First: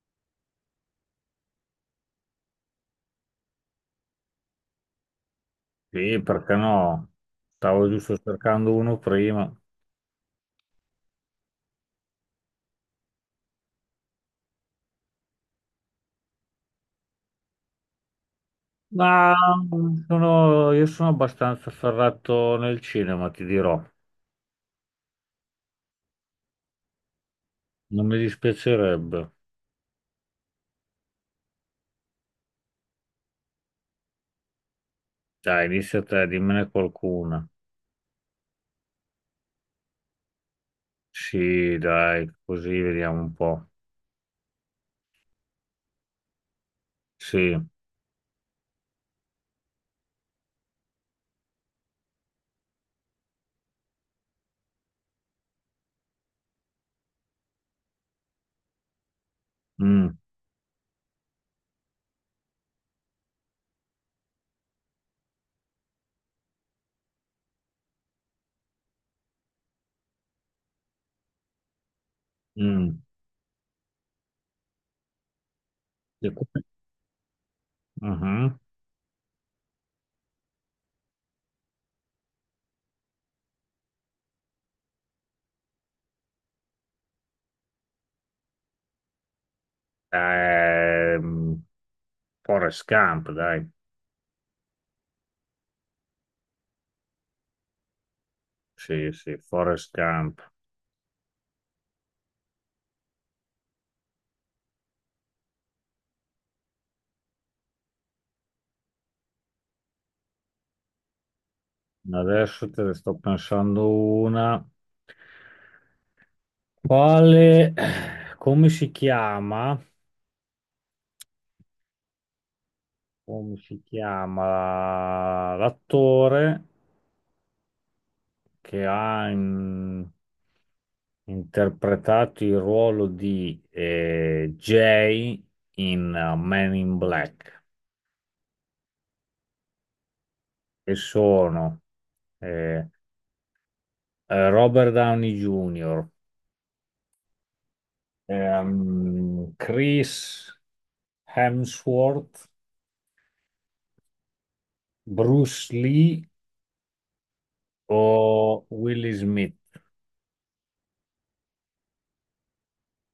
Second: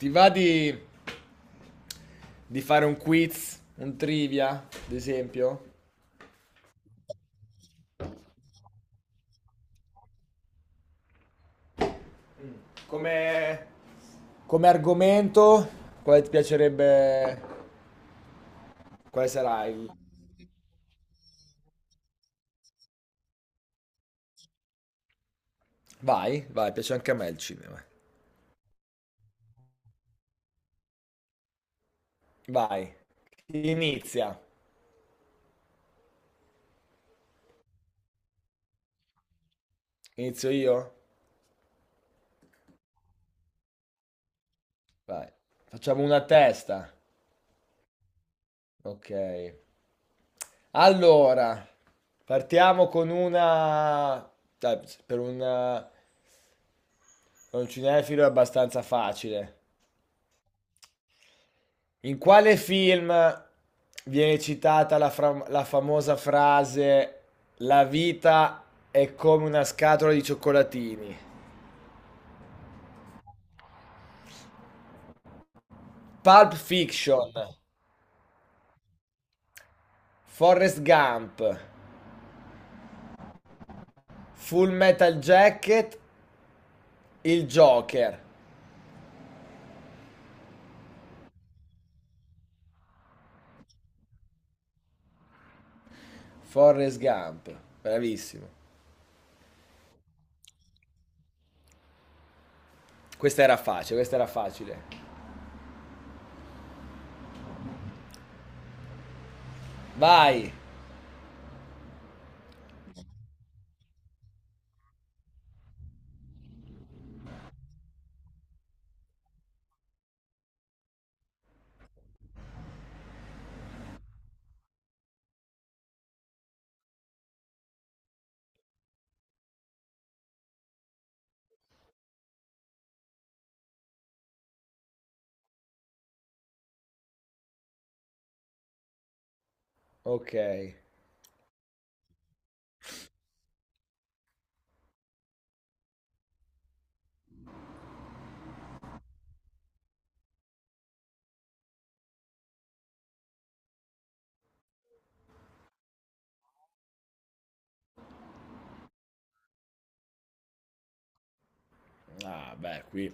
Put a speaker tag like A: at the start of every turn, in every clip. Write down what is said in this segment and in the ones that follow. A: Ti va di fare un quiz, un trivia, ad esempio?
B: Sì, perché no? Stavo giusto cercando uno prima.
A: Come, come argomento, quale ti piacerebbe... Quale
B: Ma
A: sarà il...
B: io sono abbastanza ferrato nel cinema, ti dirò.
A: Vai, vai, piace anche a me il cinema.
B: Non mi dispiacerebbe.
A: Vai. Chi inizia.
B: Dai, inizia te, dimmene qualcuna.
A: Inizio io?
B: Sì, dai, così vediamo un po'.
A: Vai. Facciamo una a testa.
B: Sì.
A: Ok. Allora, partiamo con una... dai, per un cinefilo è abbastanza facile.
B: Mm,
A: In quale film viene citata la, la famosa frase: la vita è come una scatola di cioccolatini?
B: mm. E
A: Pulp
B: come-
A: Fiction,
B: Mhm.
A: Forrest Gump, Full Metal Jacket, il Joker.
B: Ehm, Forrest Gump, dai.
A: Forrest Gump, bravissimo.
B: Sì, sì, Forrest Gump.
A: Questa era facile, questa era facile. Vai.
B: Adesso te ne sto pensando una. Quale, come si chiama, Come si chiama l'attore che interpretato il ruolo di Jay in Men in Black?
A: Ok.
B: E sono eh, Robert Downey Jr., Chris Hemsworth, Bruce Lee o Will Smith?
A: Ah, beh, qui.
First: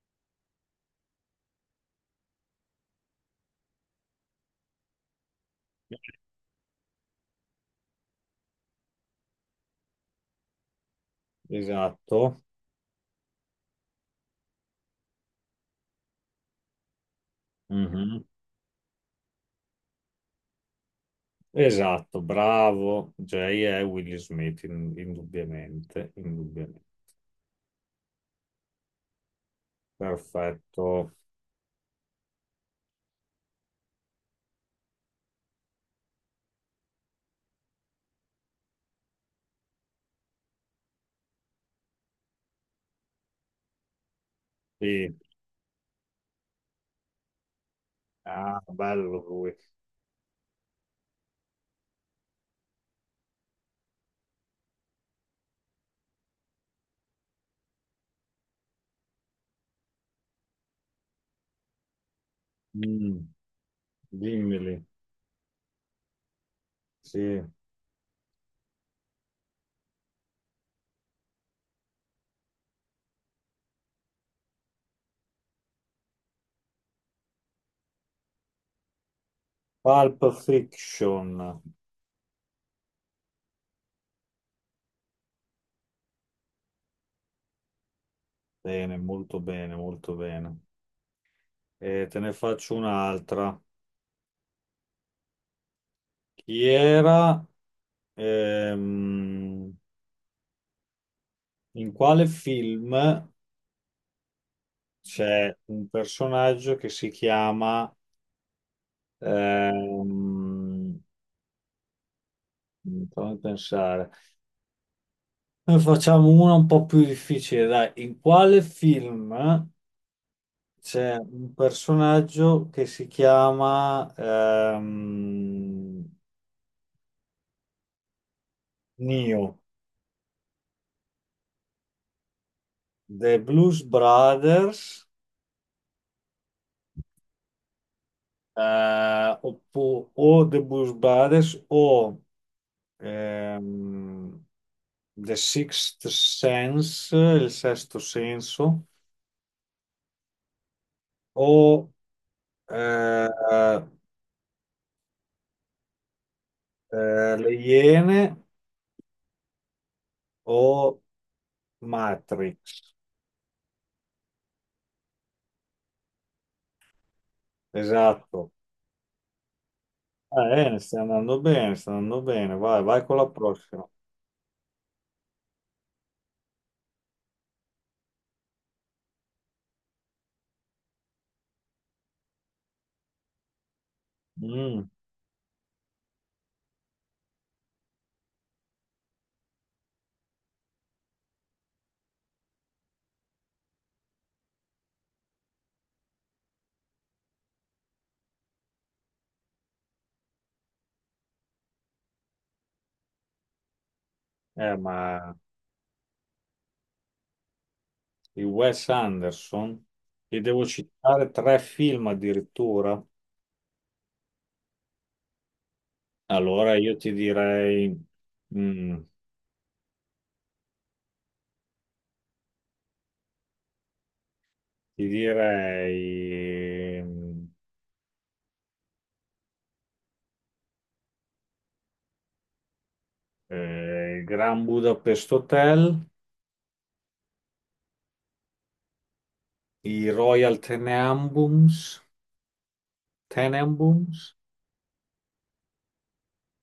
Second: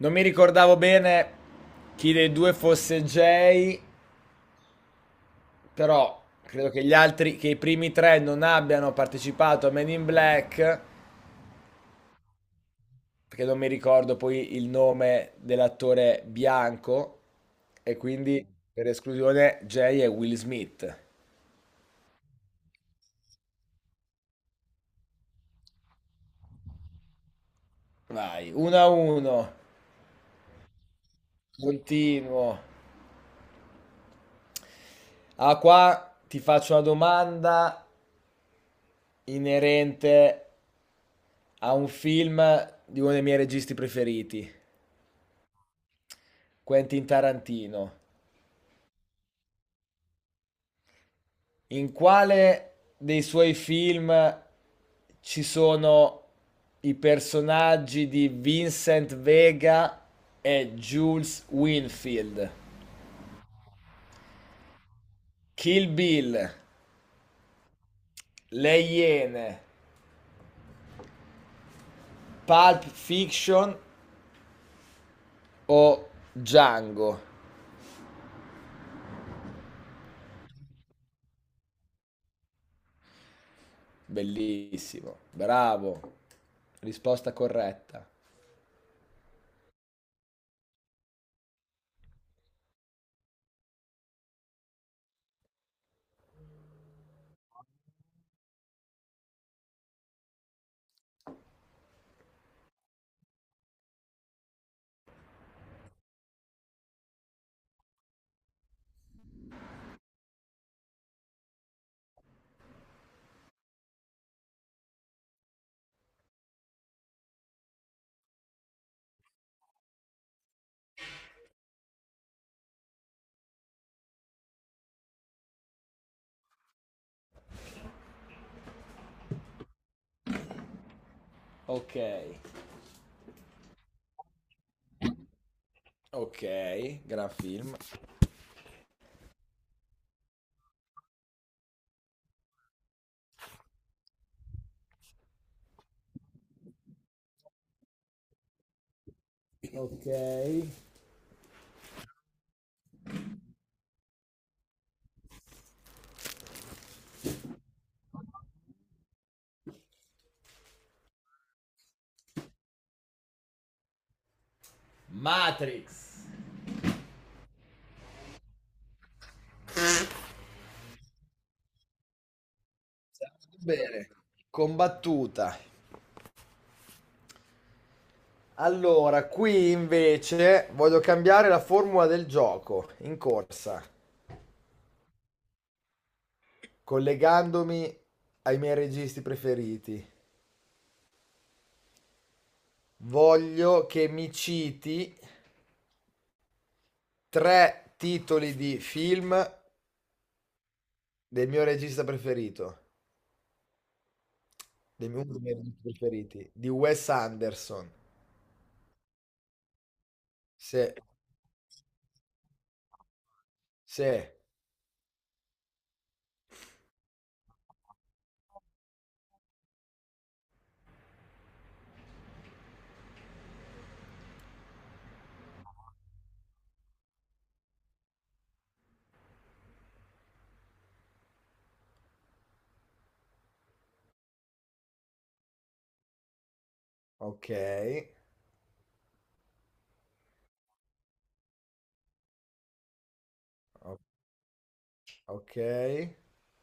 A: Non mi ricordavo bene chi dei due fosse Jay. Però credo che gli altri, che i primi 3 non abbiano partecipato a Men in Black,
B: Esatto.
A: perché non mi ricordo poi il nome dell'attore bianco, e
B: Mhm.
A: quindi per esclusione Jay e Will Smith.
B: Esatto, bravo. Jay è Will Smith, indubbiamente, indubbiamente.
A: Vai, 1 a 1,
B: Perfetto.
A: continuo. Ah, qua ti faccio una domanda inerente a un film di uno dei miei registi preferiti,
B: Sì.
A: Quentin Tarantino.
B: Ah, bello lui.
A: In quale dei suoi film ci sono i personaggi di Vincent Vega e Jules Winfield?
B: Mm, dimmeli.
A: Kill Bill,
B: Sì.
A: Le Iene, Pulp Fiction o Django?
B: Pulp Fiction.
A: Bellissimo, bravo. Risposta corretta.
B: Bene, molto bene, molto bene. E te ne faccio un'altra. Chi era? ehm, in quale film c'è un personaggio che si chiama... ehm, fammi pensare. Ne facciamo una un po' più difficile, dai. In quale film c'è un personaggio che si chiama ehm, Neo?
A: Ok,
B: The Blues Brothers,
A: ok, gran film.
B: oppo- o The Blues Brothers o ehm, The Sixth Sense, il sesto senso,
A: Ok.
B: o eh, Le Iene o Matrix.
A: Matrix.
B: Esatto. Stai andando bene, stai andando bene. Vai, vai con la
A: Siamo
B: prossima.
A: bene, combattuta. Allora, qui invece voglio cambiare la formula del gioco in corsa,
B: Mm,
A: collegandomi ai miei registi preferiti. Voglio che mi citi 3 titoli di film del mio regista preferito,
B: eh,
A: del mio, uno
B: ma
A: dei miei registi preferiti, di Wes Anderson.
B: di Wes Anderson, ti devo
A: Se,
B: citare tre film addirittura.
A: se,
B: Allora io ti direi, mm, ti direi mm, il Grand Budapest Hotel,
A: ok,
B: i Royal Tenenbaums,
A: o-
B: Tenenbaums
A: ok.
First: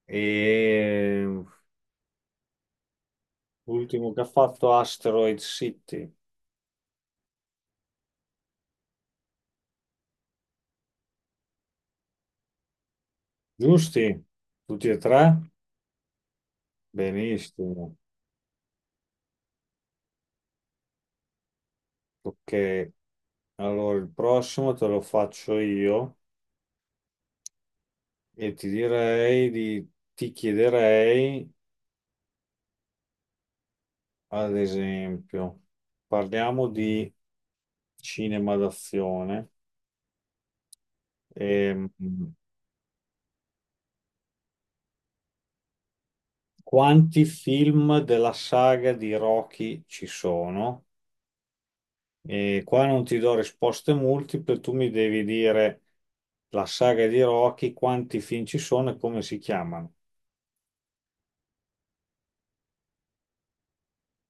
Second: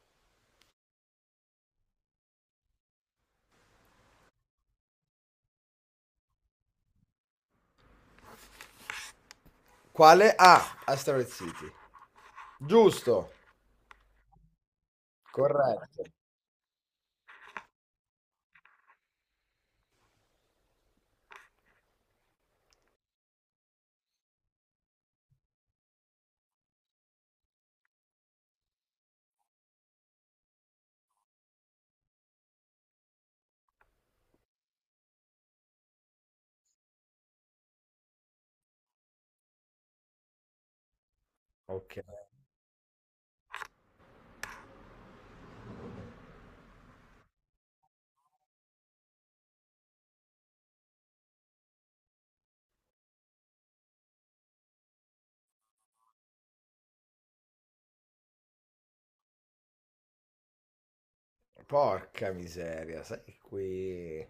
B: e l'ultimo che ha fatto Asteroid City.
A: Quale? Asteroid City. Giusto.
B: Giusti? Tutti e tre?
A: Corretto.
B: Benissimo, ok. Allora, il prossimo te lo faccio io e ti chiederei, ad esempio, parliamo di cinema d'azione. Ehm,
A: Ok.
B: quanti film della saga di Rocky ci sono? E qua non ti do risposte multiple, tu mi devi dire la saga di Rocky, quanti film ci sono e come si chiamano.
A: Porca miseria, sai che qui...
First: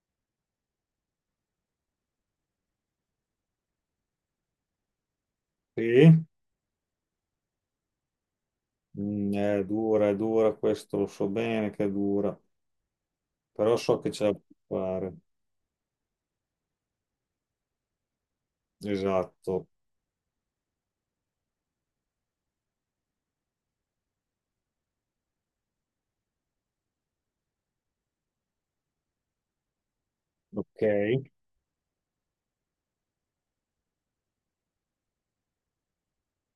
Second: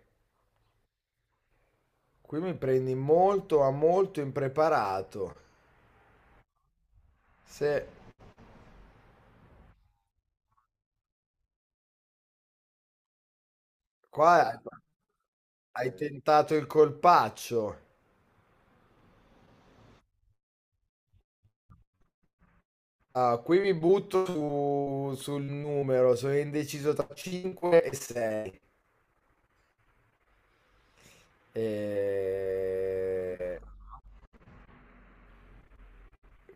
A: Qui mi prendi molto, ma molto impreparato.
B: Sì?
A: Se
B: Mm, è dura, questo lo so bene che è dura, però so che ce
A: qua
B: la
A: hai
B: puoi fare.
A: hai tentato il colpaccio.
B: Esatto,
A: Ah, qui mi butto sul numero, sono indeciso tra 5 e 6.
B: ok.
A: E...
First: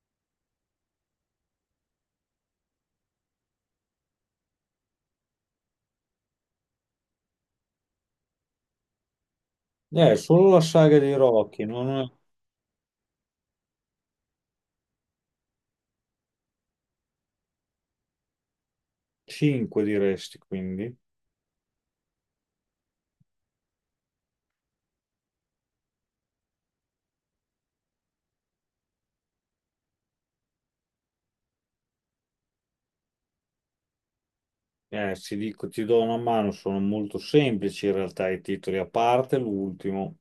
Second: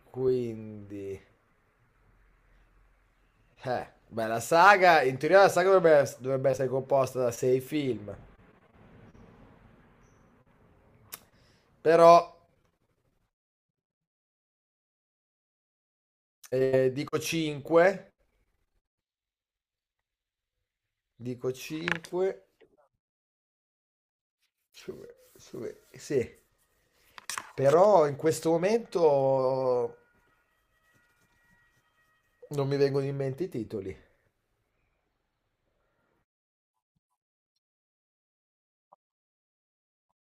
A: Quindi... beh, la saga, in teoria la saga dovrebbe essere composta da 6 film,
B: Solo la saga di Rocky, non
A: però eh, dico 5,
B: 5 diresti, quindi.
A: dico 5, sì. Però in questo momento non mi vengono in mente i titoli.
B: Ti dico, ti do una mano, sono molto semplici in realtà i titoli, a parte l'ultimo,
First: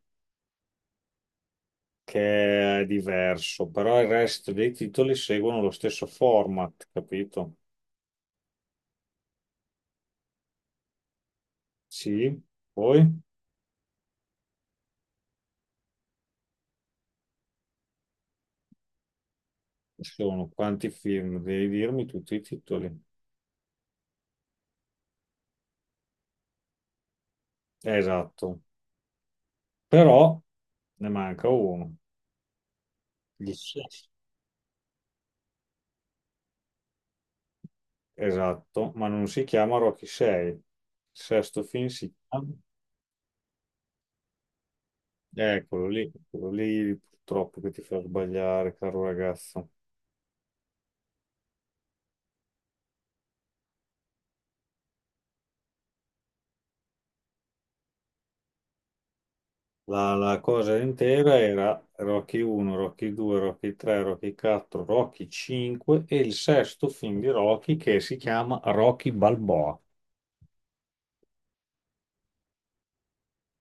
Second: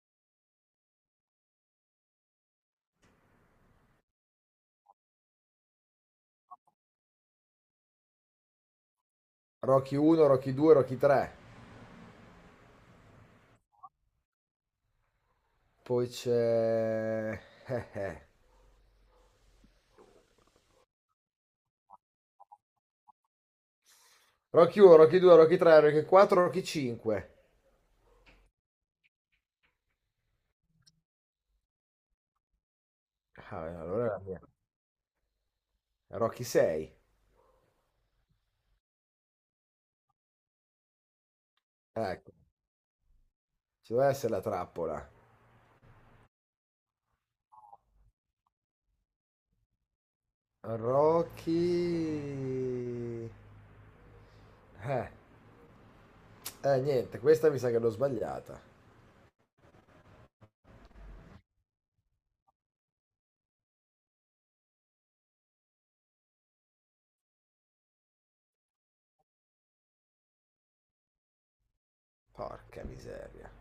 B: che è diverso, però il resto dei titoli seguono lo stesso format, capito?
A: Rocky 1, Rocky 2, Rocky 3.
B: Sì, poi
A: Poi c'è... eh, eh.
B: ci sono quanti film, devi dirmi tutti i titoli.
A: Rocky 1, Rocky 2, Rocky 3, Rocky 4, Rocky 5.
B: Esatto. Però ne manca uno. Gli Gli-
A: Ah,
B: sci.
A: allora è la mia. Rocky 6.
B: Esatto, ma non si chiama Rocky 6. Il sesto film si
A: Ecco,
B: chiama...
A: ci deve essere la trappola.
B: Eccolo lì, quello lì purtroppo che ti fa sbagliare, caro ragazzo.
A: Rocky... Eh, niente, questa mi sa che l'ho sbagliata.
B: La cosa intera era Rocky 1, Rocky 2, Rocky 3, Rocky 4, Rocky 5 e il sesto film di Rocky che si chiama Rocky Balboa.
A: Porca miseria.